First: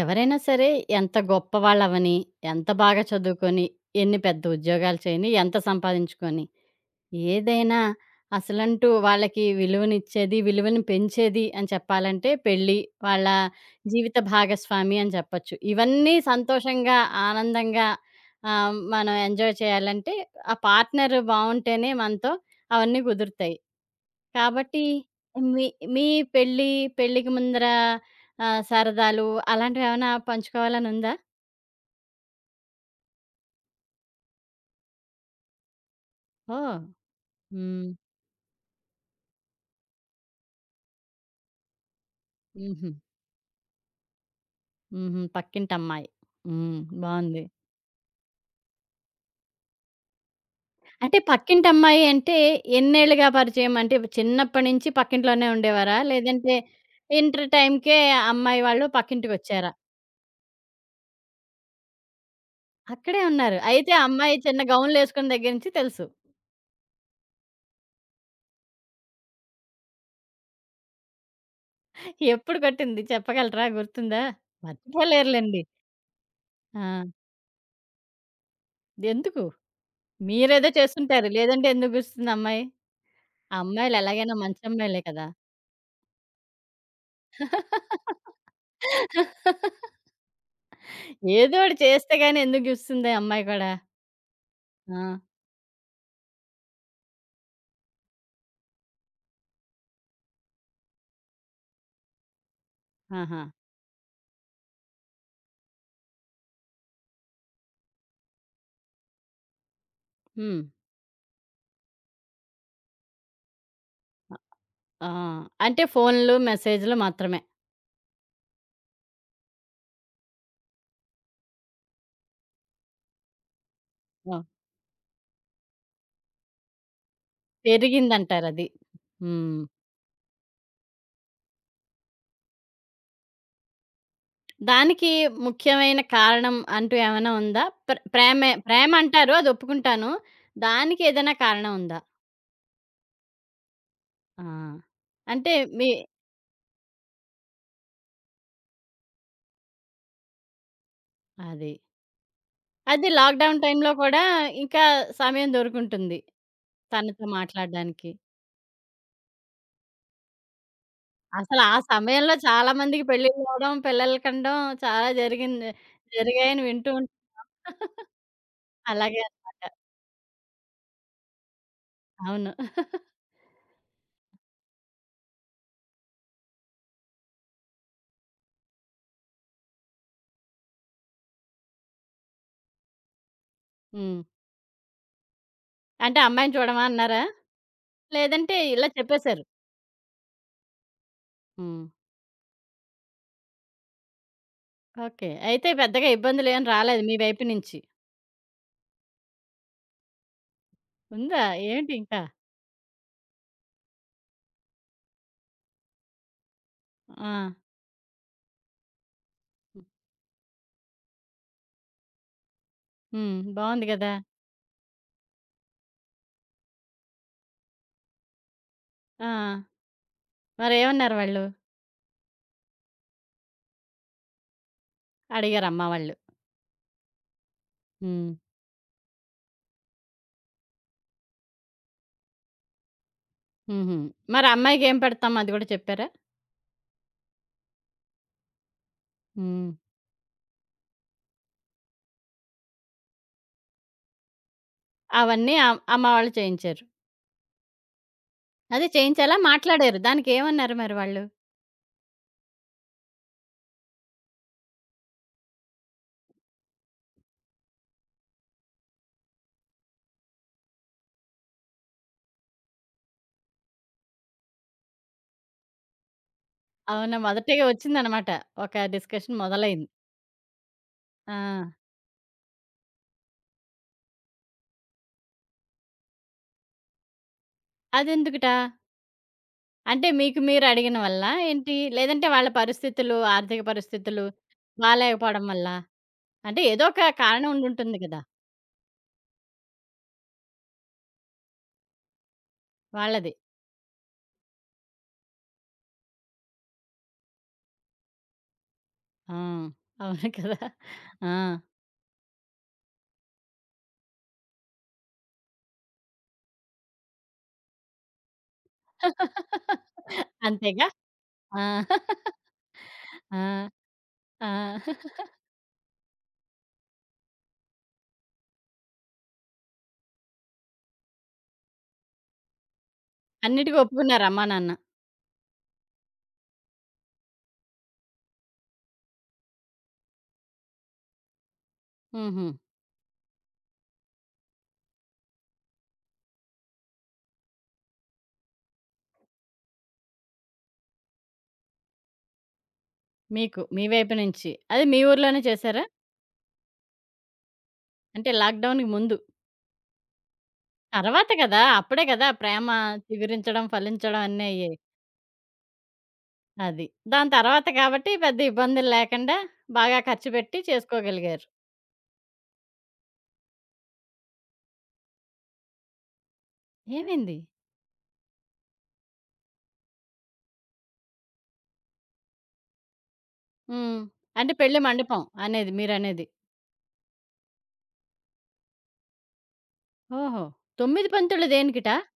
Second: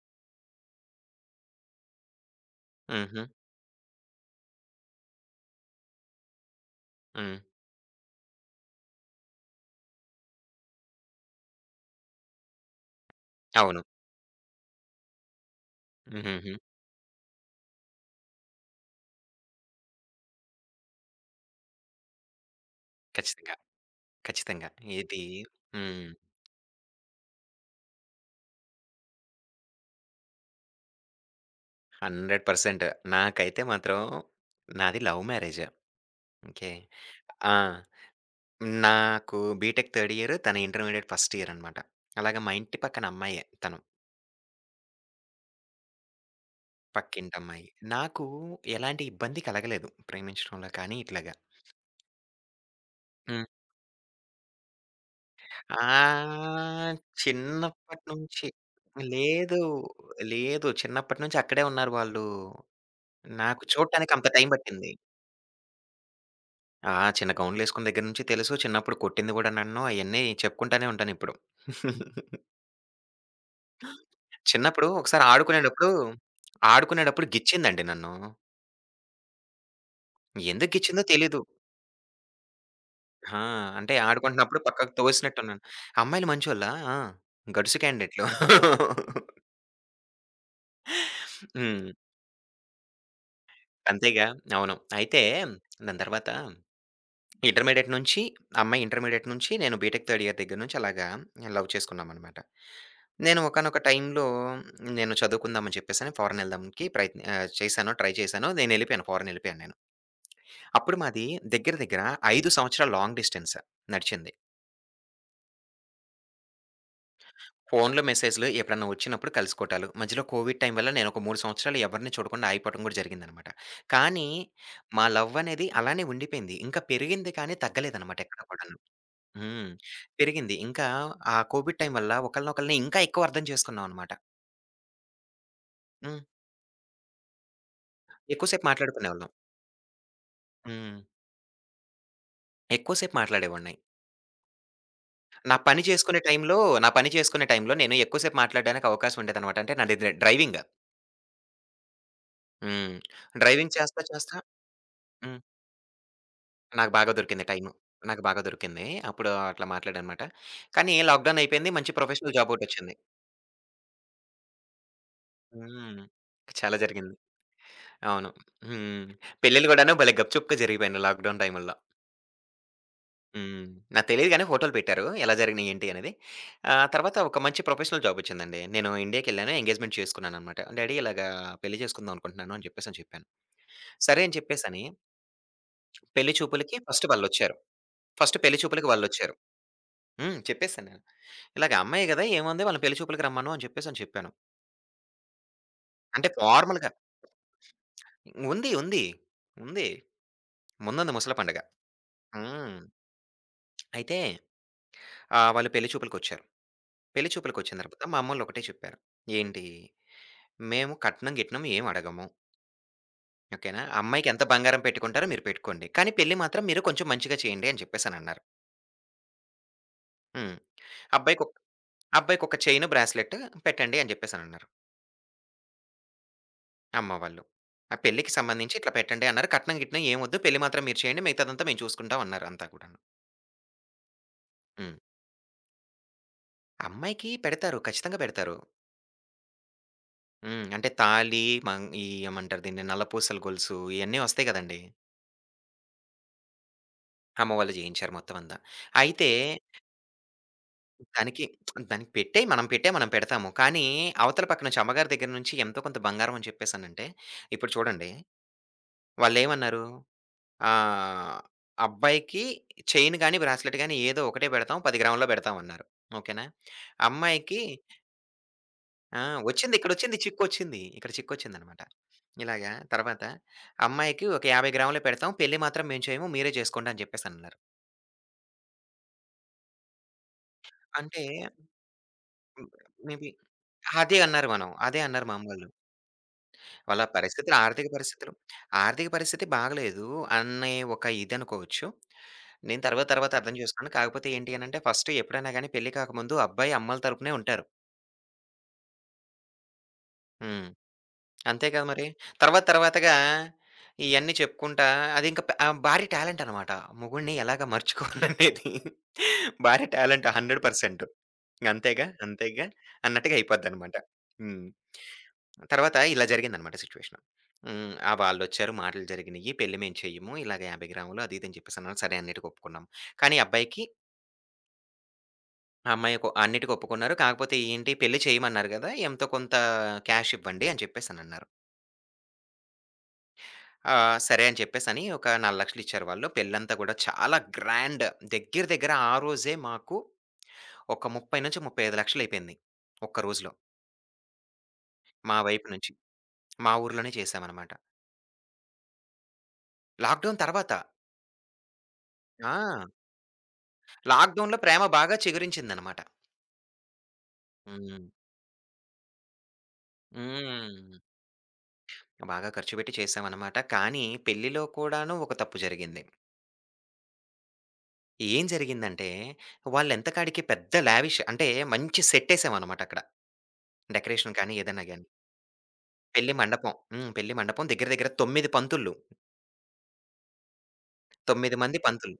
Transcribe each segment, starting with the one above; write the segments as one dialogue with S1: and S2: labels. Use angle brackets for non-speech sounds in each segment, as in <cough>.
S1: ఎవరైనా సరే ఎంత గొప్పవాళ్ళవని, ఎంత బాగా
S2: హుహు.
S1: చదువుకొని, ఎన్ని పెద్ద ఉద్యోగాలు చేయని, ఎంత సంపాదించుకొని,
S2: హ్మ్.
S1: ఏదైనా అసలంటూ వాళ్ళకి విలువనిచ్చేది, విలువని పెంచేది అని చెప్పాలంటే పెళ్లి, వాళ్ళ
S2: అవును.
S1: జీవిత భాగస్వామి అని చెప్పొచ్చు. ఇవన్నీ
S2: హుహుహు.
S1: సంతోషంగా, ఆనందంగా మనం ఎంజాయ్ చేయాలంటే, ఆ పార్ట్నర్ బావుంటేనే మనతో అవన్నీ
S2: ఖచ్చితంగా.
S1: కుదురుతాయి.
S2: ఖచ్చితంగా.
S1: కాబట్టి
S2: ఇది
S1: మీ మీ
S2: హ్మ్.
S1: పెళ్లి, పెళ్ళికి ముందర సరదాలు అలాంటివేవన్నా పంచుకోవాలనుందా?
S2: 100% నాకైతే మాత్రం నాది లవ్ మ్యారేజ్. ఓకే.
S1: ఓహ్!
S2: ఆ!
S1: హ్మ్.
S2: నాకు బీటెక్ థర్డ్ ఇయర్, తను ఇంటర్మీడియేట్ ఫస్ట్ ఇయర్ అనమాట. అలాగే మా ఇంటి
S1: హుహు.
S2: పక్కన అమ్మాయే తను.
S1: హుహు. పక్కింటమ్మాయి. హ్మ్. బావుంది.
S2: పక్కింటమ్మాయి. నాకు ఎలాంటి ఇబ్బంది కలగలేదు ప్రేమించడంలో కానీ
S1: అంటే
S2: ఇట్లాగా.
S1: పక్కింటమ్మాయి అంటే ఎన్నేళ్లుగా
S2: హ్మ్.
S1: పరిచయం? అంటే చిన్నప్పటి నుంచి పక్కింట్లోనే ఉండేవారా? లేదంటే
S2: ఆహ్,
S1: ఇంటర్ టైమ్‌కే
S2: చిన్నప్పటి నుంచి
S1: అమ్మాయి వాళ్ళు
S2: లేదు.
S1: పక్కింటికొచ్చారా?
S2: లేదు. చిన్నప్పటి నుంచి అక్కడే ఉన్నారు వాళ్ళు.
S1: అక్కడే ఉన్నారు.
S2: నాకు
S1: అయితే
S2: చూడటానికి అంత
S1: అమ్మాయి
S2: టైం
S1: చిన్న
S2: పట్టింది.
S1: గౌన్‌లేసుకున్న దగ్గర నుంచి తెలుసు.
S2: ఆ! చిన్న గౌన్‌లేసుకున్న దగ్గర నుంచి తెలుసు. చిన్నప్పుడు కొట్టింది గూడా నన్ను. అయన్నీ చెప్పుకుంటానే ఉంటానిప్పుడు.
S1: ఎప్పుడు కొట్టింది చెప్పగలరా? గుర్తుందా?
S2: చిన్నప్పుడు ఒకసారి
S1: మర్చిపోలేరులెండి.
S2: ఆడుకునేటప్పుడు,
S1: ఆ!
S2: ఆడుకునేటప్పుడు గిచ్చిందండి నన్ను.
S1: ఎందుకు? మీరేదో
S2: ఎందుకు గిచ్చిందో
S1: చేసుంటారు.
S2: తెలీదు.
S1: లేదంటే ఎందుకు గుస్తుంది అమ్మాయి?
S2: ఆ!
S1: ఆ
S2: అంటే
S1: అమ్మాయిలు ఎలాగైనా
S2: ఆడుకుంటున్నప్పుడు
S1: మంచి
S2: పక్కకు
S1: అమ్మాయిలే కదా!
S2: తోసినట్టున్నాను. అమ్మాయిలు మంచోళ్ళా? ఆ! గడుసు క్యాండిడేట్‌లు.
S1: ఏదో ఒకటి
S2: హ్మ్.
S1: చేస్తే గాని ఎందుకు గుస్తుంది ఆ అమ్మాయి కూడా.
S2: అంతేగా. అవును.
S1: ఆ!
S2: అయితే దాని తర్వాత ఇంటర్మీడియేట్ నుంచి అమ్మాయి ఇంటర్మీడియేట్ నుంచి నేను బీటెక్ థర్డ్ ఇయర్ దగ్గర నుంచి అలాగా లవ్ చేసుకున్నామనమాట. నేను
S1: ఆహా!
S2: ఒకానొక టైంలో నేను చదువుకుందాం అని చెప్పేసని ఫారెన్ ఎళ్దాంకి చేశాను. ట్రై చేశాను. నేనెళ్ళిపోయాను. ఫారెన్ ఎళ్ళిపోయాను నేను.
S1: హ్మ్.
S2: అప్పుడు మాది దగ్గర దగ్గర 5 సంవత్సరాలు లాంగ్ డిస్టెన్స్ నడిచింది.
S1: ఆ! అంటే ఫోన్‌లు, మెసేజ్‌లు మాత్రమే.
S2: ఫోన్‌లో మెసేజ్‌లు ఎప్పుడన్నా వచ్చినప్పుడు కలుసుకోవటాలు. మధ్యలో కోవిడ్ టైం వల్ల నేనొక 3 సంవత్సరాలు ఎవరిని చూడకుండా ఆగిపోవటం కూడా జరిగిందనమాట. కానీ
S1: ఓహ్!
S2: మా లవ్ అనేది అలానే ఉండిపోయింది. ఇంకా పెరిగింది కానీ తగ్గలేదనమాట ఎక్కడ
S1: పెరిగిందంటారది.
S2: కూడాను.
S1: హ్మ్.
S2: హ్మ్. పెరిగింది. ఇంకా ఆ కోవిడ్ టైం వల్ల ఒకళ్ళనొకళ్ళని ఇంకా ఎక్కువ అర్థం చేసుకున్నాం అనమాట.
S1: దానికి ముఖ్యమైన
S2: హ్మ్.
S1: కారణం అంటూ ఏమైనా ఉందా? ప్ర
S2: ఎక్కువ
S1: ప్రేమే
S2: సేపు
S1: ప్రేమ
S2: మాట్లాడుకునేవాళ్ళం.
S1: అంటారు అది ఒప్పుకుంటాను.
S2: హ్మ్.
S1: దానికి ఏదైనా కారణం ఉందా?
S2: ఎక్కువ సేపు మాట్లాడేవాడిని.
S1: ఆ! అంటే
S2: నా పని
S1: మీ
S2: చేసుకునే టైంలో నా పని చేసుకునే టైంలో నేను ఎక్కువ సేపు మాట్లాడడానికి అవకాశం ఉండేదనమాట. అంటే నాది డ్రైవింగ్.
S1: అది.
S2: హ్మ్.
S1: అది లాక్‌డౌన్
S2: డ్రైవింగ్
S1: టైమ్‌లో
S2: చేస్తా
S1: కూడా
S2: చేస్తా
S1: ఇంకా
S2: హ్మ్.
S1: సమయం దొరికుంటుంది
S2: నాకు బాగా
S1: తనతో
S2: దొరికింది టైము.
S1: మాట్లాడడానికి.
S2: నాకు బాగా దొరికింది. అప్పుడు అట్లా మాట్లాడానమాట. కానీ లాక్‌డౌన్
S1: అసలు
S2: అయిపోయింది.
S1: ఆ
S2: మంచి
S1: సమయంలో
S2: ప్రొఫెషనల్ జాబ్
S1: చాలా
S2: ఒకటొచ్చింది.
S1: మందికి పెళ్ళిళ్ళు అవ్వడం, పిల్లలు కనడం చాలా జరిగింది.
S2: హ్మ్.
S1: జరిగాయని
S2: చాలా
S1: వింటూ
S2: జరిగింది.
S1: ఉంటాం. <laughs>
S2: అవును. హ్మ్.
S1: అలాగే
S2: పెళ్ళిళ్ళు
S1: అన్నమాట.
S2: గూడాను భలే గప్‌చుప్‌గా జరిగిపోయినాయి లాక్‌డౌన్ టైముల్లో.
S1: అవును.
S2: హ్మ్. నాకు తెలీదు గానీ ఫోటోలు పెట్టారు. ఎలా జరిగినాయి ఏంటి అనేది. తర్వాత ఒక మంచి ప్రొఫెషనల్ జాబ్ వచ్చిందండి. నేను ఇండియాకెళ్ళాను. ఎంగేజ్‌మెంట్ చేసుకున్నాననమాట. డ్యాడీ ఇలాగా పెళ్లి చేసుకుందాం అనుకుంటున్నాను అని చెప్పేసి అని చెప్పాను.
S1: హ్మ్.
S2: సరే అని చెప్పేసని
S1: అంటే
S2: పెళ్లి
S1: అమ్మాయిని
S2: చూపులకి
S1: చూడమా
S2: ఫస్ట్
S1: అన్నారా?
S2: వాళ్ళొచ్చారు. ఫస్ట్
S1: లేదంటే
S2: పెళ్లి
S1: ఇలా
S2: చూపులకి వాళ్ళొచ్చారు.
S1: చెప్పేశారు.
S2: హ్మ్. చెప్పేసాను నేను. ఇలాగ
S1: హ్మ్.
S2: అమ్మాయి గదా! ఏముంది వాళ్ళని పెళ్లి చూపులకి రమ్మను అని చెప్పేసి అని చెప్పాను.
S1: ఓకే. అయితే పెద్దగా
S2: అంటే
S1: ఇబ్బందులేం
S2: ఫార్మల్‌గా
S1: రాలేదు మీ వైపు నుంచి.
S2: ఉంది. ఉంది. ఉంది. ముందుంది ముసల
S1: ఉందా?
S2: పండగ.
S1: ఏంటి ఇంకా?
S2: హ్మ్. అయితే వాళ్ళు పెళ్లి చూపులకొచ్చారు. పెళ్లి
S1: ఆ!
S2: చూపులకొచ్చిన తర్వాత మా అమ్మోళ్ళు ఒకటే చెప్పారు. ఏంటి మేము కట్నం, గిట్నం ఏం అడగము.
S1: హ్మ్.
S2: ఓకేనా?
S1: బావుంది గదా!
S2: అమ్మాయికి ఎంత బంగారం పెట్టుకుంటారో మీరు పెట్టుకోండి. కానీ పెళ్లి మాత్రం మీరు కొంచెం మంచిగా చేయండి అని చెప్పేసనన్నారు.
S1: ఆ!
S2: హ్మ్.
S1: మరేమన్నారు వాళ్ళు?
S2: అబ్బాయికొక అబ్బాయికొక చైను, బ్రాస్లెట్ పెట్టండి అని చెప్పేసనన్నారు
S1: అడిగారు అమ్మ వాళ్ళు.
S2: అమ్మ వాళ్ళు. ఆ
S1: హ్మ్.
S2: పెళ్ళికి సంబంధించి ఇట్లా పెట్టండి అన్నారు. కట్నం, గిట్నం ఏమొద్దు పెళ్లి మాత్రం మీరు చేయండి. మిగతాదంతా మేము చూసుకుంటాం అన్నారు అంతా కూడాను.
S1: హుహు. మరి అమ్మాయికేం
S2: హ్మ్.
S1: పెడతాం అది గూడా చెప్పారా?
S2: అమ్మాయికి పెడతారు. ఖచ్చితంగా పెడతారు.
S1: హ్మ్.
S2: హ్మ్. అంటే తాళి, మం ఈ ఏమంటారు దీన్ని నల్లపూసల గొలుసు ఇయన్నీ వస్తాయి గదండీ!
S1: అవన్నీ అమ్మ వాళ్ళు చేయించారు.
S2: అమ్మ వాళ్ళు జేయించారు మొత్తం అంతా.
S1: అదే
S2: అయితే
S1: చేయించేలా మాట్లాడారు. దానికేమన్నారు మరి వాళ్ళు?
S2: దానికి దానికి పెట్టేయి మనం పెడతాము. కానీ, అవతల పక్కన నుంచి అమ్మగారి దగ్గర నుంచి ఎంతో కొంత బంగారం అని చెప్పేసనంటే, ఇప్పుడు చూడండి వాళ్ళేమన్నారు, ఆహ్, అబ్బాయికి చైన్ గాని, బ్రాస్లెట్ గాని ఏదో ఒకటే పెడతాం 10 గ్రాములో పెడతామన్నారు. ఓకేనా?
S1: అవునా!
S2: అమ్మాయికి
S1: మొదటగా వచ్చిందనమాట. ఒక
S2: ఆ!
S1: డిస్కషన్
S2: వచ్చింది
S1: మొదలైంది.
S2: ఇక్కడొచ్చింది చిక్కొచ్చింది. ఇక్కడ
S1: ఆ!
S2: చిక్కొచ్చిందనమాట. ఇలాగా తర్వాత అమ్మాయికి ఒక 50 గ్రాములే పెడతాం. పెళ్లి మాత్రం మేము చేయము. మీరే చేసుకోండి అని చెప్పేసనన్నారు.
S1: అదెందుకుట? అంటే మీకు మీరు అడిగిన
S2: అంటే,
S1: వల్లా ఏంటి? లేదంటే వాళ్ళ
S2: మే
S1: పరిస్థితులు,
S2: బీ
S1: ఆర్థిక
S2: అదే
S1: పరిస్థితులు
S2: అన్నారు మనం. అదే అన్నారు మా
S1: బాలేకపోవడం
S2: అమ్మోళ్ళు.
S1: వల్లా? అంటే ఏదో
S2: వాళ్ళ
S1: ఒక కారణం
S2: పరిస్థితులు ఆర్థిక
S1: ఉండుంటుంది గదా!
S2: పరిస్థితులు ఆర్థిక పరిస్థితి బాగలేదు అనే ఒక ఇది అనుకోవచ్చు. నేను తర్వాత
S1: వాళ్ళది.
S2: తర్వాత అర్థం చేసుకున్నాను. కాకపోతే ఏంటి అనంటే ఫస్ట్ ఎప్పుడైనా గాని పెళ్లి కాకముందు అబ్బాయి అమ్మల తరపునే ఉంటారు.
S1: ఆ! అవును కదా!
S2: హ్మ్.
S1: ఆ!
S2: అంతే కదా మరి. తర్వాత తర్వాతగా ఇయన్నీ చెప్పుకుంటా భారీ టాలెంట్ అనమాట. మొగుడిని ఎలాగా మర్చుకోవాలనేది భారీ టాలెంట్
S1: <laughs> అంతేగా?
S2: 100%
S1: ఆ!
S2: అంతేగా, అంతేగా అన్నట్టుగా
S1: ఆ!
S2: అయిపోద్దనమాట.
S1: ఆ!
S2: హ్మ్. తర్వాత ఇలా జరిగిందనమాట సిట్యుయేషను. హ్మ్. ఆ! వాళ్ళొచ్చారు మాటలు జరిగినియి. పెళ్లి మేము చెయ్యము. ఇలాగ 50 గ్రాములు అది ఇది అని చెప్పేసన్నారు. సరే అన్నిటికి ఒప్పుకున్నాం. కానీ
S1: అన్నిటికి
S2: అబ్బాయికి,
S1: ఒప్పుకున్నారు అమ్మా, నాన్న.
S2: ఆ అమ్మాయికి అన్నిటికి ఒప్పుకున్నారు. కాకపోతే ఏంటి పెళ్లి చేయమన్నారు గదా! ఎంతో కొంత క్యాష్ ఇవ్వండి అని చెప్పేసనన్నారు.
S1: హుహు.
S2: ఆ! సరే అని చెప్పేసని ఒక 4,00,000 ఇచ్చారు వాళ్ళు. పెళ్ళంతా గూడా చాలా గ్రాండ్ దగ్గర దగ్గర ఆ రోజే మాకు ఒక 30-35,00,000 అయిపోయింది. ఒక్క రోజులో.
S1: మీకు మీ వైపు నుంచి. అది మీ
S2: మా
S1: ఊర్లోనే
S2: వైపు
S1: చేశారా?
S2: నుంచి. మా ఊర్లోనే చేశామనమాట.
S1: అంటే లాక్‌డౌన్‌కి ముందు.
S2: లాక్‌డౌన్ తర్వాత.
S1: తర్వాత కదా! అప్పుడే కదా!
S2: ఆ!
S1: ప్రేమ చిగురించడం, ఫలించడం అన్నీ
S2: లాక్‌డౌన్‌లో
S1: అయ్యాయి.
S2: ప్రేమ బాగా చిగురించిందనమాట.
S1: అది. దాని తర్వాత కాబట్టి
S2: హ్మ్.
S1: పెద్ద ఇబ్బందులు లేకుండా బాగా ఖర్చు పెట్టి
S2: హ్మ్.
S1: చేసుకోగలిగారు.
S2: బాగా ఖర్చు పెట్టి చేశామనమాట. కానీ పెళ్ళిలో కూడాను ఒక తప్పు జరిగింది.
S1: ఏమైంది?
S2: ఏం జరిగిందంటే వాళ్ళెంతకాడికి పెద్ద లావిష్ అంటే మంచి సెట్ ఏసామనమాట అక్కడ.
S1: హ్మ్.
S2: డెకరేషన్
S1: అంటే
S2: కానీ
S1: పెళ్లి
S2: ఏదైనా గాని.
S1: మండపం అనేది మీరనేది.
S2: పెళ్లి మండపం. హ్మ్. పెళ్లి మండపం దగ్గర దగ్గర 9 పంతులు.
S1: ఓహో! 9 పంతులు
S2: 9 మంది
S1: దేనికిట?
S2: పంతులు.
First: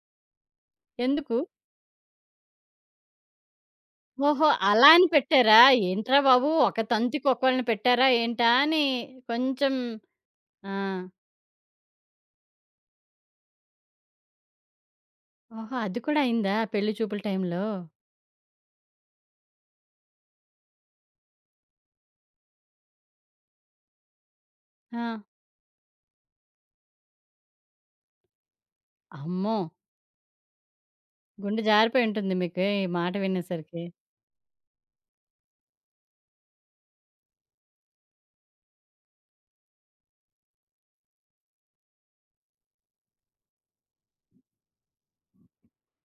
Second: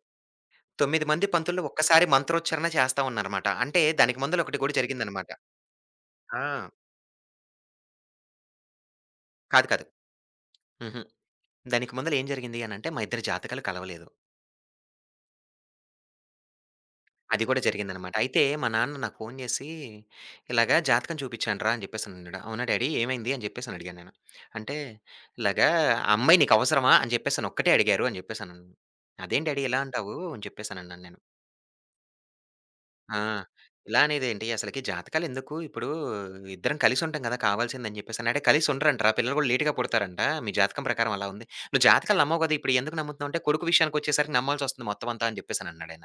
S2: 9 మంది
S1: ఎందుకు?
S2: పంతుల్లో ఒక్కసారి మంత్రోచ్చారణ చేస్తా ఉన్నారన్నమాట. అంటే దానికి ముందల
S1: ఓహో!
S2: ఒకటి కూడా
S1: అలా అని
S2: జరిగిందన్నమాట.
S1: పెట్టారా? ఏంట్రా
S2: ఆ!
S1: బాబు! ఒక తంతికి ఒకళ్ళని పెట్టారా ఏంటా అని
S2: కాదు
S1: కొంచెం
S2: కాదు.
S1: ఆ!
S2: హుహు. దానికి ముందల ఏం జరిగింది అనంటే మా ఇద్దరి జాతకాలు కలవలేదు.
S1: ఓహో! అది కూడా అయిందా పెళ్లి చూపుల
S2: అది కూడా
S1: టైంలో?
S2: జరిగిందన్నమాట. అయితే మా నాన్న నాకు ఫోను చేసి, "ఇలాగ జాతకం చూపించాను రా" అని చెప్పేసనన్నాడు. "అవునా డాడీ ఏమైంది?" అని చెప్పేసని అడిగాను నేను. అంటే
S1: ఆ!
S2: "ఇలాగ ఆ అమ్మాయి నీకు అవసరమా?" అని చెప్పేసని ఒక్కటే అడిగారు అని చెప్పేసనన్నాను. "అదేం
S1: అమ్మో!
S2: డాడీ ఇలా అంటావు?" అని చెప్పేసనన్నాను నేను.
S1: గుండె జారిపోయి ఉంటుంది మీకు ఈ మాట
S2: ఆ!
S1: వినేసరికి.
S2: ఇలా అనేదేంటి అసలకి జాతకాలెందుకు? ఇప్పుడు ఇద్దరం కలిసుంటాం గదా! కావాల్సిందని జెప్పేసని. అంటే కలిసుండరంటరా పిల్లలు గూడా లేట్‌గా పుడతారంట. మీ జాతకం ప్రకారం అలా ఉంది. నువ్వు జాతకాలు నమ్మవు గదా! ఇప్పుడు ఎందుకు నమ్ముతున్నావు అంటే, కొడుకు విషయానికొచ్చేసరికి నమ్మాల్సొస్తుంది మొత్తం అంతా అని జెప్పేసనన్నాడాయన.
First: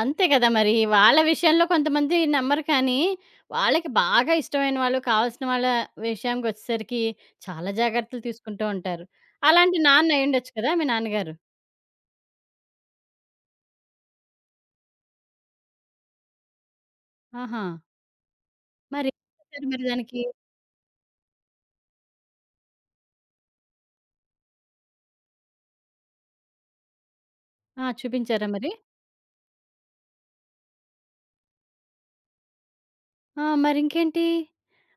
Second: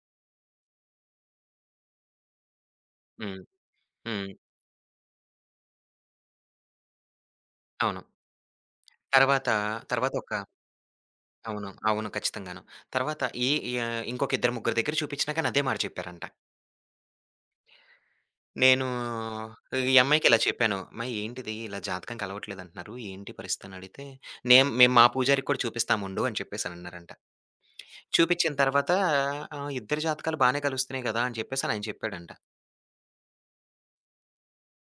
S1: అంతే కదా! మరి వాళ్ళ విషయంలో కొంతమంది నమ్మరు కానీ,
S2: హ్మ్.
S1: వాళ్ళకి
S2: హ్మ్.
S1: బాగా ఇష్టమైన వాళ్ళు, కావాల్సిన వాళ్ళ విషయానికొచ్చేసరికి చాలా
S2: అవును.
S1: జాగ్రత్తలు తీసుకుంటూ ఉంటారు.
S2: తర్వాత,
S1: అలాంటి నాన్న
S2: తర్వాత ఒక
S1: అయ్యుండొచ్చు కదా! మీ నాన్నగారు.
S2: అవును. అవును. ఖచ్చితంగాను. తర్వాత ఈ ఇంకొక ఇద్దరు ముగ్గురు దగ్గర చూపిచ్చినా కానీ అదే మాట చెప్పారంట.
S1: ఆహా!
S2: నేను
S1: మరి ఏం చేశారు మరి
S2: ఈ
S1: దానికి?
S2: అమ్మాయికి ఇలా చెప్పాను. "అమ్మాయి ఏంటిది ఇలా జాతకం కలవట్లేదంటున్నారు. ఏంటి పరిస్థితి?" అని అడిగితే, "నేం మేము మా పూజారికి కూడా చూపిస్తాముండు" అని చెప్పేసనన్నారంట.
S1: ఆ! చూపించారా
S2: చూపించిన
S1: మరి?
S2: తర్వాత "ఇద్దరి జాతకాలు బానే కలుస్తున్నాయి కదా!" అని చెప్పేసని ఆయన చెప్పాడంట.
S1: ఆ! మరింకేంటి?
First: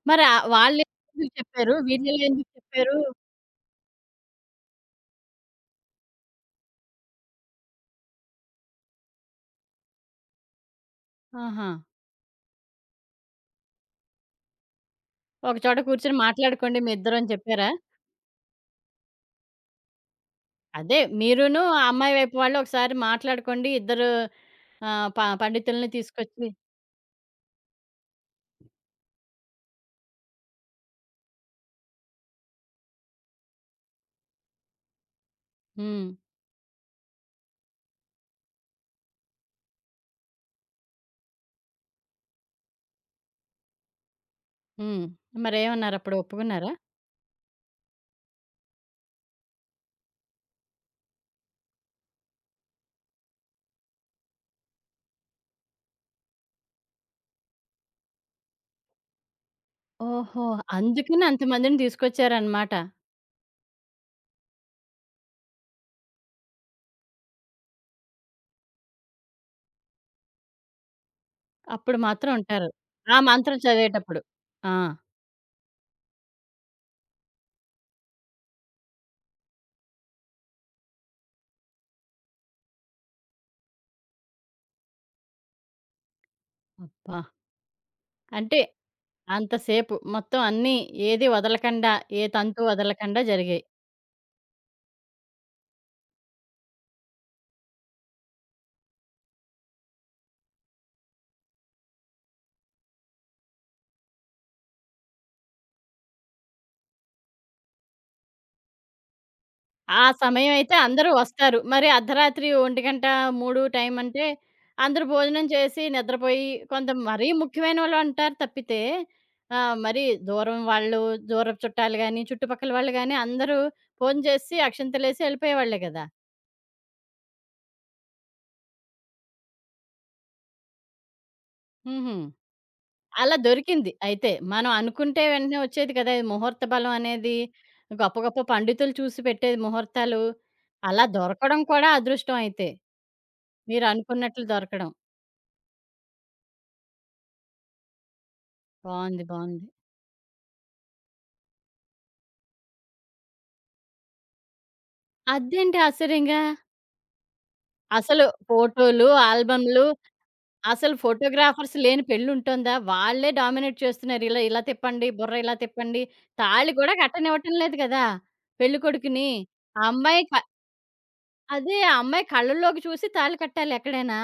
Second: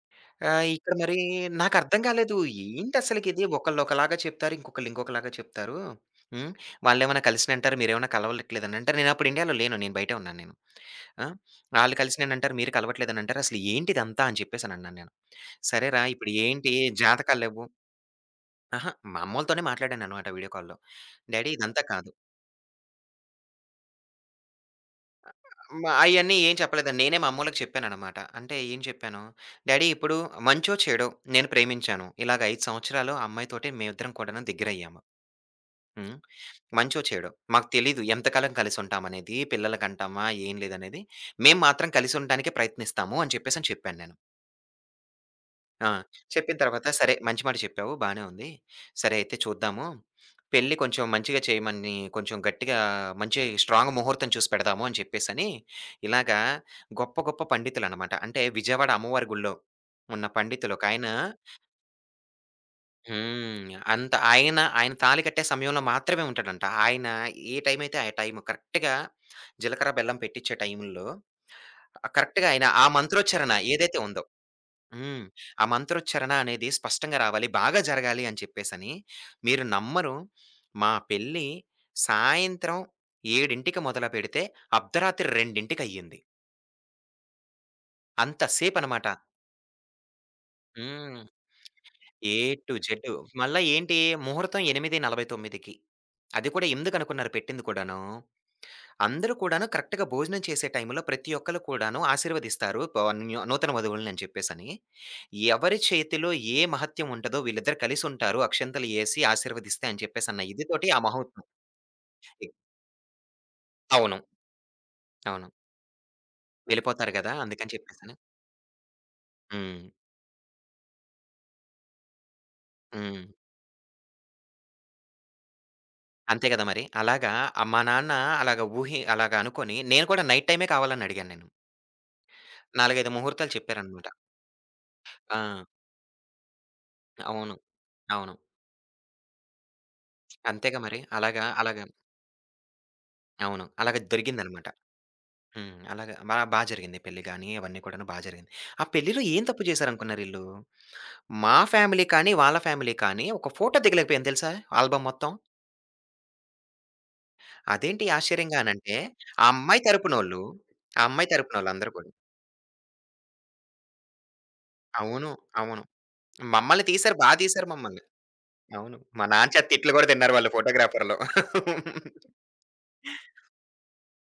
S1: మరి
S2: ఇక్కడ మరి
S1: వాళ్ళెందుకు చెప్పారు?
S2: నాకర్థం
S1: వీళ్ళిలా
S2: కాలేదు.
S1: ఎందుకు చెప్పారు?
S2: ఏంటసలకిది ఒకళ్ళు ఒకలాగా చెప్తారు. ఇంకొకళ్ళు ఇంకొకలాగా చెప్తారు. హ్మ్. వాళ్ళేమన్నా కలిసినంటారు. మీరేమన్నా కలవట్లేదనంటారు. నేనప్పుడు ఇండియాలో లేను. నేను బయటే ఉన్నాను నేను. ఆ!
S1: ఆహా!
S2: ఆళ్ళు కలిసిననంటారు. మీరు కలవట్లేదనంటారు. అసలు ఏంటిదంతా అని చెప్పేసనన్నాను నేను.
S1: ఒక చోట
S2: సరేరా!
S1: కూర్చొని
S2: ఇప్పుడు ఏంటి
S1: మాట్లాడుకోండి మీ ఇద్దరు అని
S2: జాతకాలు లెవ్వు.
S1: చెప్పారా?
S2: అహా! మా అమ్మోళ్ళతోనే మాట్లాడాననమాట వీడియో కాల్‌లో.
S1: అదే
S2: డ్యాడీ
S1: మీరును ఆ
S2: ఇదంతా కాదు.
S1: అమ్మాయి వైపు వాళ్ళు ఒకసారి మాట్లాడుకోండి. ఇద్దరు ఆహ్, ప పండితుల్ని
S2: మా అయన్నీ
S1: తీసుకొచ్చి
S2: ఏం చెప్పలేదండి. నేనే మా అమ్మోళ్ళకి చెప్పాననమాట. అంటే ఏం చెప్పాను, డ్యాడీ ఇప్పుడు మంచో, చెడో నేను ప్రేమించాను. ఇలాగ 5 సంవత్సరాలు ఆ అమ్మాయితోటి మేమిద్దరం కూడాను దగ్గరయ్యాము.
S1: హ్మ్.
S2: హ్మ్. మంచో, చెడో మాకు తెలీదు ఎంతకాలం కలిసుంటామనేది, పిల్లలకంటామా, ఏం లేదనేది. మేము మాత్రం కలిసుంటానికే ప్రయత్నిస్తాము అని చెప్పేసని చెప్పాను నేను.
S1: హ్మ్.
S2: ఆ!
S1: మరేమన్నారు అప్పుడు
S2: చెప్పిన
S1: ఒప్పుకున్నారా?
S2: తర్వాత సరే మంచి మాట చెప్పావు. బానే ఉంది. సరే అయితే చూద్దాము. పెళ్లి కొంచెం మంచిగా చేయమని కొంచెం గట్టిగా మంచి స్ట్రాంగ్ ముహూర్తం చూసి పెడదాము అని చెప్పేసని, ఇలాగా గొప్ప గొప్ప పండితులనమాట. అంటే విజయవాడ అమ్మవారి గుళ్ళో ఉన్న
S1: ఓహో!
S2: పండితులొకాయన
S1: అందుకని అంతమందిని తీసుకొచ్చారన్నమాట.
S2: హ్మ్. అంత ఆయన, ఆయన తాళి కట్టే సమయంలో మాత్రమే ఉంటాడంట. ఆయన ఏ టైం అయితే ఆ టైం కరెక్ట్‌గా జీలకర్ర, బెల్లం పెట్టిచ్చే టైంలో
S1: అప్పుడు మాత్రం
S2: కరెక్ట్‌గా ఆయన
S1: ఉంటారు.
S2: ఆ
S1: ఆ
S2: మంత్రోచ్చారణ
S1: మంత్రం
S2: ఏదైతే
S1: చదివేటప్పుడు.
S2: ఉందో
S1: ఆ!
S2: హ్మ్. ఆ మంత్రోచ్చరణ అనేది స్పష్టంగా రావాలి. బాగా జరగాలి అని చెప్పేసని, మీరు నమ్మరు మా పెళ్లి సాయంత్రం 7కి మొదలుపెడితే అర్ధరాత్రి 2కి అయ్యింది.
S1: అబ్బా!
S2: అంత
S1: అంటే
S2: సేపనమాట.
S1: అంతసేపు మొత్తం అన్నీ
S2: హ్మ్.
S1: ఏది వదలకండా, ఏ
S2: ఏ
S1: తంతు
S2: టు జెడ్.
S1: వదలకండా
S2: మళ్ళా
S1: జరిగాయి.
S2: ఏంటి ముహూర్తం 8:49కి. అది కూడా ఎందుకనుకున్నారు పెట్టింది కూడాను అందరూ కూడాను కరెక్ట్‌గా భోజనం చేసే టైంలో ప్రతి ఒక్కళ్ళు కూడాను ఆశీర్వదిస్తారు. న్యూ నూతన వధువులని అని చెప్పేసని. ఎవరి చేతిలో ఏ మహత్యం ఉంటదో వీళ్ళిద్దరు కలిసుంటారు. అక్షింతలు ఏసి ఆశీర్వదిస్తే
S1: ఆ
S2: అని చెప్పేసన్న
S1: సమయమయితే
S2: ఇదితోటి ఆ
S1: అందరూ
S2: మహోత్సవం.
S1: వస్తారు. మరి అర్ధరాత్రి
S2: ఎగ్
S1: 1 3 టైం
S2: అవును.
S1: అంటే అందరూ భోజనం
S2: అవును.
S1: చేసి నిద్రపోయి కొంత
S2: వెళ్ళిపోతారు
S1: మరీ
S2: గదా! అందుకని చెప్పేసని.
S1: ముఖ్యమైనోళ్ళుంటారు తప్పితే
S2: హ్మ్.
S1: మరి దూరం వాళ్ళు, దూరపు చుట్టాలు గాని, చుట్టుపక్కల వాళ్ళు గాని
S2: హ్మ్.
S1: అందరూ ఫోను చేసి అక్షింతలేసి ఎళ్ళిపోయేవాళ్ళే గదా!
S2: అంతే గదా! మరి. అలాగా మా నాన్న అలాగా అనుకోని నేను కూడా నైట్ టైమే కావాలని అడిగాను నేను.
S1: హుహు.
S2: 4, 5
S1: అలా
S2: ముహూర్తాలు
S1: దొరికింది
S2: చెప్పారనమాట.
S1: అయితే. మనం అనుకుంటే
S2: ఆ!
S1: వెంటనే వచ్చేది కదా! ఈ ముహూర్త బలం అనేది.
S2: అవును.
S1: గొప్ప
S2: అవును.
S1: గొప్ప పండితులు చూసి పెట్టేది ముహూర్తాలు.
S2: అంతేగా మరి.
S1: అలా
S2: అలాగా
S1: దొరకడం
S2: అలాగా
S1: కూడా అదృష్టం అయితే.
S2: అవును. అలాగా
S1: మీరనుకున్నట్లు
S2: దొరికిందనమాట.
S1: దొరకడం.
S2: హ్మ్. అలాగా బా బా జరిగింది పెళ్లి గాని, అవన్నీ కూడాను బా జరిగింది. ఆ పెళ్లిలో
S1: బావుంది.
S2: ఏం తప్పు
S1: బావుంది.
S2: చేశారనుకున్నారు ఈళ్ళు? మా ఫ్యామిలీ కానీ, వాళ్ళ ఫ్యామిలీ కానీ ఒక ఫోటో దిగలేకపోయాను తెలుసా? ఆల్బమ్ మొత్తం.
S1: అదేంటి ఆశ్చర్యంగా!
S2: అదేంటి
S1: అసలు
S2: ఆశ్చర్యంగా అనంటే,
S1: ఫోటోలు,
S2: ఆ
S1: ఆల్బమ్‌లు
S2: అమ్మాయి తరపునోళ్ళు,
S1: అసలు
S2: ఆ అమ్మాయి
S1: ఫోటోగ్రాఫర్స్
S2: తరపునోళ్ళందరూ
S1: లేని
S2: కూడా
S1: పెళ్లుంటోందా? వాళ్ళే డామినేట్ చేస్తున్నారు. ఇలా ఇలా తిప్పండి,
S2: అవును.
S1: బుర్ర ఇలా
S2: అవును.
S1: తిప్పండి. తాళి
S2: మమ్మల్ని
S1: కూడా
S2: తీశారు. బా
S1: కట్టనివ్వటం
S2: తీశారు
S1: లేదు
S2: మమ్మల్ని.
S1: కదా!
S2: అవును. మా
S1: పెళ్ళికొడుకుని.
S2: నాన్న చేత
S1: ఆ
S2: తిట్లు కూడా
S1: అమ్మాయి క
S2: తిన్నారు వాళ్ళు ఫోటోగ్రాఫర్‌లు.
S1: అదే ఆ అమ్మాయి కళ్ళల్లోకి చూసి తాళి కట్టాలి ఎక్కడైనా.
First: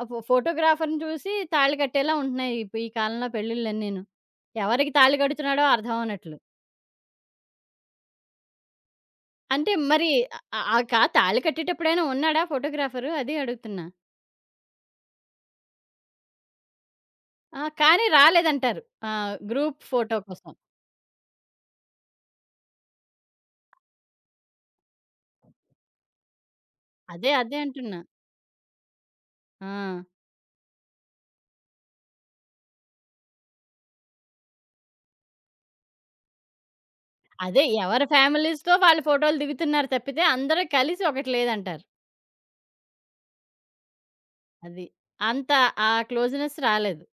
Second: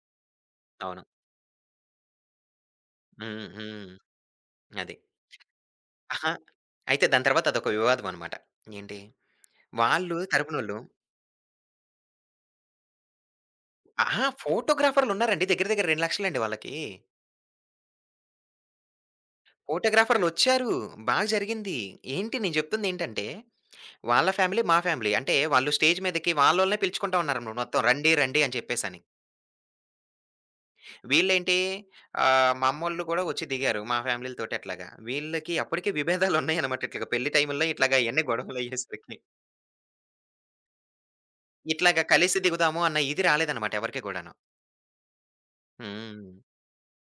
S1: ఆ ఫోటోగ్రాఫర్‌ని
S2: అవును.
S1: చూసి తాళి కట్టేలా ఉంటున్నాయి ఈ కాలంలో
S2: హ్మ్. హ్మ్.
S1: పెళ్ళిళ్ళన్నీను. ఎవరికి
S2: అది.
S1: తాళి కడుతున్నాడో అర్థం
S2: అహా!
S1: అవ్వనట్లు.
S2: అయితే దాని తర్వాత అదొక వివాదం అనమాట. ఏంటి?
S1: అంటే మరి
S2: వాళ్ళు
S1: ఆహ్,
S2: తరపునోళ్ళు
S1: ఆకా తాళి కట్టేటప్పుడైనా ఉన్నాడా ఫోటోగ్రాఫరు? అదే అడుగుతున్నా.
S2: అహా! ఫోటోగ్రాఫర్‌లున్నారండి. దగ్గర దగ్గర 2,00,000 అండి వాళ్ళకి.
S1: ఆ! కానీ రాలేదంటారు. గ్రూప్ ఫోటో కోసం.
S2: ఫోటోగ్రాఫర్‌లొచ్చారు. బాగా జరిగింది. ఏంటి నేను చెప్తుందేంటంటే, వాళ్ళ ఫ్యామిలీ, మా ఫ్యామిలీ. అంటే వాళ్ళు స్టేజ్ మీదకి వాళ్ళోళ్ళనే పిలుచుకుంటా
S1: అదే, అదే
S2: ఉన్నారనమాట మొత్తం.
S1: అంటున్నా.
S2: రండి, రండి అని చెప్పేసని.
S1: ఆ!
S2: వీళ్ళేంటి మా అమ్మోళ్ళు కూడా వచ్చి దిగారు మా ఫ్యామిలీలతోటి అట్లాగా. వీళ్ళకి అప్పటికే విభేదాలున్నాయనమాట. ఇట్లాగా పెళ్లి
S1: అదే
S2: టైముల్లో ఇట్లాగా
S1: ఎవరి
S2: ఇయన్నీ
S1: ఫ్యామిలీస్‌తో వాళ్ళు
S2: గొడవలయ్యేసరికి.
S1: ఫోటోలు దిగుతున్నారు తప్పితే అందరూ కలిసి ఒకటి లేదంటారు.
S2: ఇట్లాగా కలిసి దిగుదాము అన్న ఇది రాలేదనమాట ఎవరికీ గూడాను.
S1: అది. అంత ఆ
S2: హ్మ్.
S1: క్లోజ్‌నెస్ రాలేదు.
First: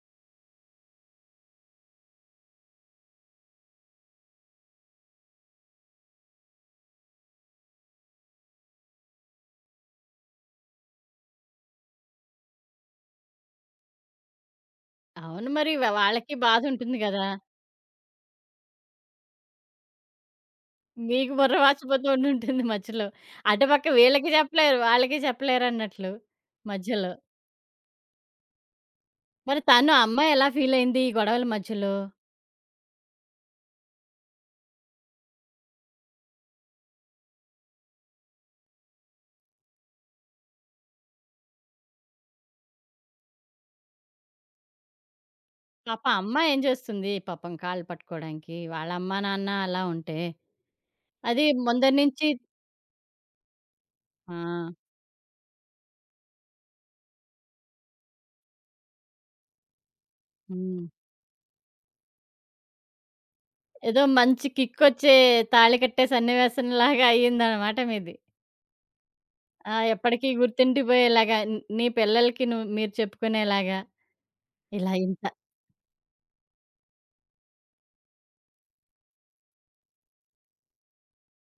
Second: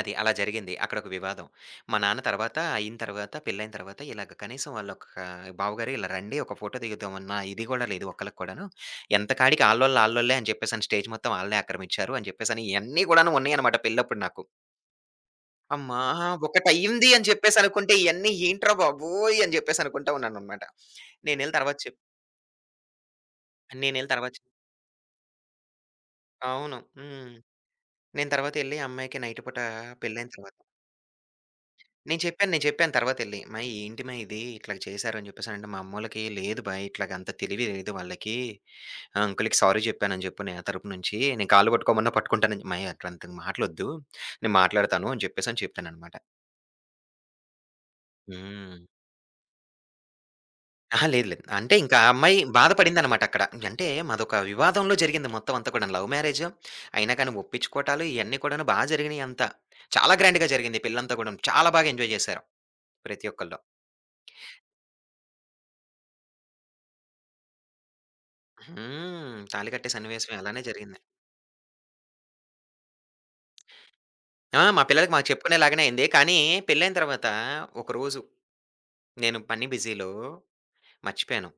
S2: అది. అలా జరిగింది. అక్కడొక వివాదం. మా నాన్న తర్వాత అయిన తర్వాత పెళ్లయిన తర్వాత ఇలాగ కనీసం వాళ్ళొక బావగారు ఇలా రండి ఒక ఫోటో దిగుదాం అన్న ఇది కూడా లేదు ఒక్కళ్ళకి కూడాను. ఎంత కాడికి ఆళ్ళోళ్ళు ఆళ్ళోళ్ళే అని చెప్పేసని స్టేజ్ మొత్తం ఆళ్ళే ఆక్రమించారు అని చెప్పేసని ఇయన్నీ గూడాను ఉన్నాయన్నమాట పెళ్ళప్పుడు నాకు.
S1: అవును మరి వ
S2: అమ్మా!
S1: వాళ్ళకి బాధుంటుంది
S2: ఒకటయింది
S1: గదా!
S2: అని చెప్పేసనుకుంటే ఇయన్నీ ఏంట్రా బాబోయ్! అని జెప్పేసనుకుంటా ఉన్నాననమాట.
S1: మీకు బుర్ర
S2: నేనెళ్ళి తర్వాత చెప్
S1: వాచిపోతూ ఉండుంటుంది మధ్యలో. అటుపక్క
S2: నేనెళ్ళి
S1: వీళ్ళకి
S2: తర్వాత చెప్
S1: చెప్పలేరు, వాళ్ళకి చెప్పలేరన్నట్లు
S2: అవును.
S1: మధ్యలో.
S2: హ్మ్. నేను తర్వాతెళ్లి ఆ అమ్మాయికి నైట్ పూట
S1: మరి తను అమ్మాయి
S2: పెళ్లయిన
S1: ఎలా
S2: తర్వాత
S1: ఫీలయింది ఈ గొడవల మధ్యలో?
S2: నేను చెప్పాను. నేను చెప్పాను తర్వాతెళ్లి. "అమ్మాయి ఏంటి మా ఇది ఇట్లా చేశారు" అని చెప్పేసనంటే, మా అమ్మోళ్ళకి లేదు బా ఇట్లాగ అంత తెలివి లేదు వాళ్ళకి. అంకుల్‌కి సారీ చెప్పానని చెప్పు నా తరపు నుంచి. నేను కాళ్ళు పట్టుకోమన్నా పట్టుకుంటానని అమ్మాయి అట్లాంటి మాటలొద్దు. నేను మాట్లాడతాను అని చెప్పేసని
S1: పాపం
S2: చెప్పాననమాట.
S1: అమ్మాయేం చేస్తుంది? పాపం కాళ్ళు పట్టుకోవడానికి.
S2: హ్మ్.
S1: వాళ్ళ అమ్మా, నాన్న అలా ఉంటే.
S2: అహా! లేదు
S1: అది
S2: లేదు. అంటే
S1: ముందరి
S2: ఇంకా ఆ
S1: నుంచి
S2: అమ్మాయి బాధపడిందనమాట అక్కడ. అంటే
S1: ఆ!
S2: మాదొక వివాదంలో జరిగింది మొత్తం అంతా కూడాను. లవ్ మ్యారేజ్ అయినా కానీ ఒప్పించుకోవటాలు ఇయన్నీ కూడాను బా జరిగినియి అంతా. చాలా గ్రాండ్‌గా జరిగింది
S1: హ్మ్.
S2: పెళ్ళంతా కూడాను. చాలా బాగా ఎంజాయ్ చేశారు ప్రతి ఒక్కళ్ళు.
S1: ఏదో మంచి కిక్కొచ్చే తాళి కట్టే సన్నివేశంలాగా అయ్యిందనమాట మీది.
S2: హ్మ్. తాళి
S1: ఆ!
S2: కట్టే
S1: ఎప్పటికీ
S2: సన్నివేశం అలానే జరిగింది.
S1: గుర్తుండిపోయేలాగా నీ పిల్లలకి నువ్వు మీరు చెప్పుకునేలాగా
S2: ఆ! మా
S1: ఇలా
S2: పిల్లలకి
S1: ఇంత
S2: మాకు చెప్పుకునేలాగానే అయింది. కానీ పెళ్ళైన తర్వాత ఒకరోజు నేను పని బిజీలో మర్చిపోయాను.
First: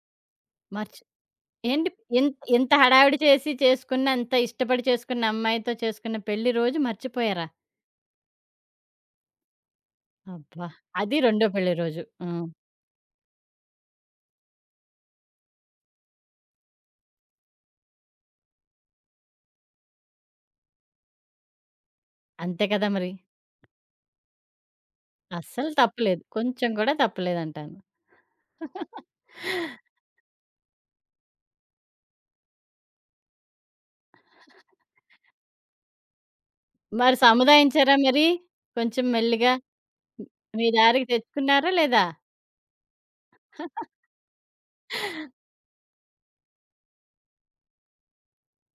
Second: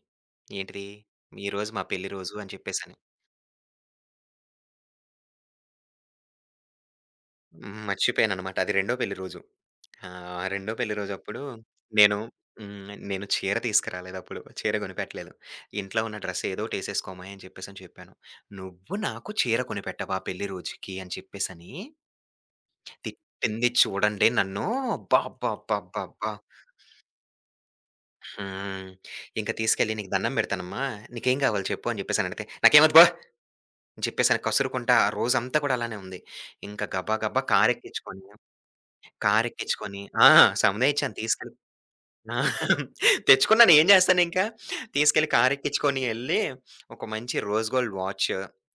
S2: ఏంటిది?
S1: మర్చి
S2: ఈరోజు మా
S1: ఏంటి
S2: పెళ్లి రోజు
S1: ఇంత్
S2: అని
S1: ఇంత
S2: చెప్పేసని.
S1: హడావిడి చేసి చేసుకున్న, అంత ఇష్టపడి చేసుకున్న అమ్మాయితో చేసుకున్న పెళ్లి రోజు మర్చిపోయారా?
S2: హ్మ్. మర్చిపోయాననమాట. అది రెండో పెళ్లి రోజు.
S1: అబ్బా!
S2: రెండో పెళ్లి
S1: అది
S2: రోజప్పుడు
S1: రెండో పెళ్లి రోజు.
S2: నేను
S1: హ్మ్.
S2: హ్మ్. నేను చీర తీసుకురాలేదప్పుడు. చీర కొనిపెట్టలేదు. ఇంట్లో ఉన్న డ్రెస్ ఏదోకటేసేసుకోమాయి అని చెప్పేసని చెప్పాను. "నువ్వు నాకు చీర కొనిపెట్టవా పెళ్లి రోజుకి" అని చెప్పేసని
S1: అంతే కదా మరి!
S2: తిట్టింది చూడండి నన్ను. అబ్బా! అబ్బా!
S1: అస్సలు
S2: అబ్బా! అబ్బా!
S1: తప్పులేదు.
S2: అబ్బా!
S1: కొంచెం కూడా తప్పులేదంటాను.
S2: హ్మ్.
S1: <laughs>
S2: ఇంక తీసుకెళ్ళి "నీకు దండం పెడతానమ్మా, నీకేం కావాలి చెప్పు" అని చెప్పేసనంటే, "నాకేమొద్దు పో" అని చెప్పేసని కసురుకుంటా ఆ రోజంతా కూడా అలానే ఉంది. ఇంక
S1: మరి
S2: గబా గబా
S1: సముదాయించారా
S2: కారెక్కించుకొని,
S1: మరి? కొంచెం మెల్లిగా?
S2: కారెక్కించుకొని ఆ!
S1: మీ దారికి
S2: సముదాయిచ్చాను తీసుకెళ్ళి
S1: తెచ్చుకున్నారా లేదా?
S2: ఆ! తెచ్చుకున్నాను ఏం చేస్తానింకా. తీసుకెళ్ళి కారెక్కించుకొని ఎళ్ళి, ఒక మంచి రోజ్ గోల్డ్ వాచ్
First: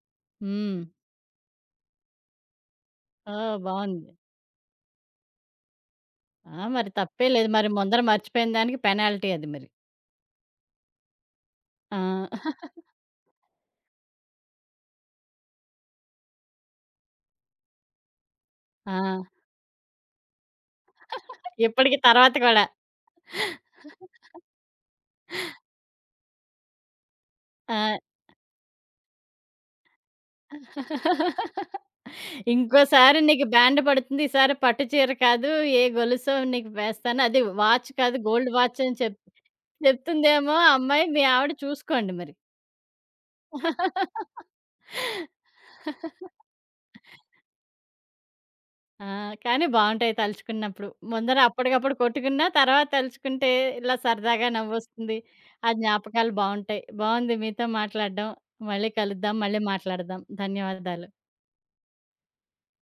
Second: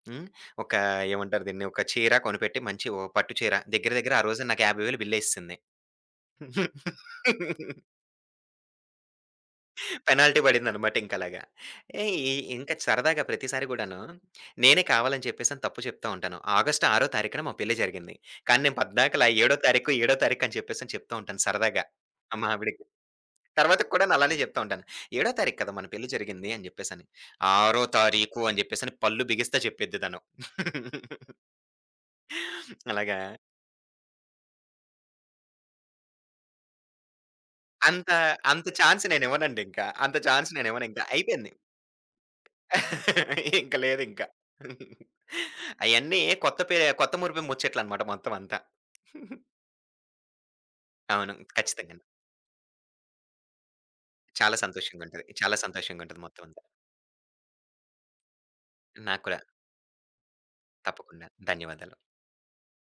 S2: హ్మ్. ఒక
S1: హ్మ్.
S2: ఏమంటారు దీన్ని, ఒక చీర కొనిపెట్టి మంచి ఓ పట్టు చీర
S1: ఓహ్!
S2: దగ్గర
S1: బావుంది.
S2: దగ్గర ఆ రోజు నాకు 50,000 బిల్లేసేసింది.
S1: ఆ! మరి తప్పే లేదు. మరి ముందర మర్చిపోయిన దానికి పెనాల్టీ అది మరి.
S2: పెనాల్టీ పడిందనమాట ఇంకలాగా.
S1: ఆ!
S2: ఏ ఈ ఇంకా సరదాగా ప్రతిసారి గూడాను, నేనే కావాలని చెప్పేసని తప్పు చెప్తా ఉంటాను. ఆగస్టు 6 తారీఖున మా పెళ్లి జరిగింది. కానీ నేను
S1: ఆ!
S2: పద్దాకలా ఏడో తారీఖు, ఏడో తారీఖు అని చెప్పేసని చెప్తా ఉంటాను సరదాగా.
S1: ఇప్పటికి తర్వాత
S2: మా
S1: కూడా.
S2: ఆవిడకి. తర్వాత కూడాను అలానే చెప్తా ఉంటాను. "ఏడో తారీఖు కదా మన పెళ్లి జరిగింది" అని జెప్పేసని. "ఆరో
S1: ఆ!
S2: తారీఖు" అని జెప్పేసని పళ్ళు బిగిస్తా చెప్పిద్ది తను. <laughs>
S1: ఇంకోసారి
S2: అలాగా.
S1: నీకు బ్యాండ్ పడుతుంది. ఈసారి పట్టు చీర కాదు, ఏ గొలుసో నీకు వేస్తాను. అది వాచ్
S2: అంత,
S1: కాదు గోల్డ్
S2: అంత
S1: వాచ్ అని
S2: ఛాన్స్
S1: చెప్
S2: నేనివ్వనండింకా. అంత ఛాన్స్
S1: చెప్తుందేమో ఆ
S2: నేనివ్వనింకా.
S1: అమ్మాయి. మీ ఆవిడ
S2: అయిపోయింది.
S1: చూసుకోండి మరి.
S2: <laughs> ఇంక లేదింక. అయన్నీ కొత్త పే కొత్త మురిపి ముచ్చట్లనమాట మొత్తం అంతా.
S1: ఆ! కానీ బావుంటాయి తలుచుకున్నప్పుడు.
S2: అవును.
S1: ముందర అప్పటికప్పుడు
S2: ఖచ్చితంగాను.
S1: కొట్టుకున్నా తర్వాత తలుచుకుంటే ఇలా సరదాగా
S2: చాలా
S1: నవ్వొస్తుంది.
S2: సంతోషంగుంటది. చాలా
S1: ఆ
S2: సంతోషంగుంటది
S1: జ్ఞాపకాలు
S2: మొత్తం అంతా.
S1: బావుంటాయి. బావుంది మీతో మాట్లాడడం. మళ్ళీ
S2: నాకు
S1: కలుద్దాం.
S2: కూడా.
S1: మళ్ళీ మాట్లాడదాం. ధన్యవాదాలు.
S2: తప్పకుండా. ధన్యవాదాలు.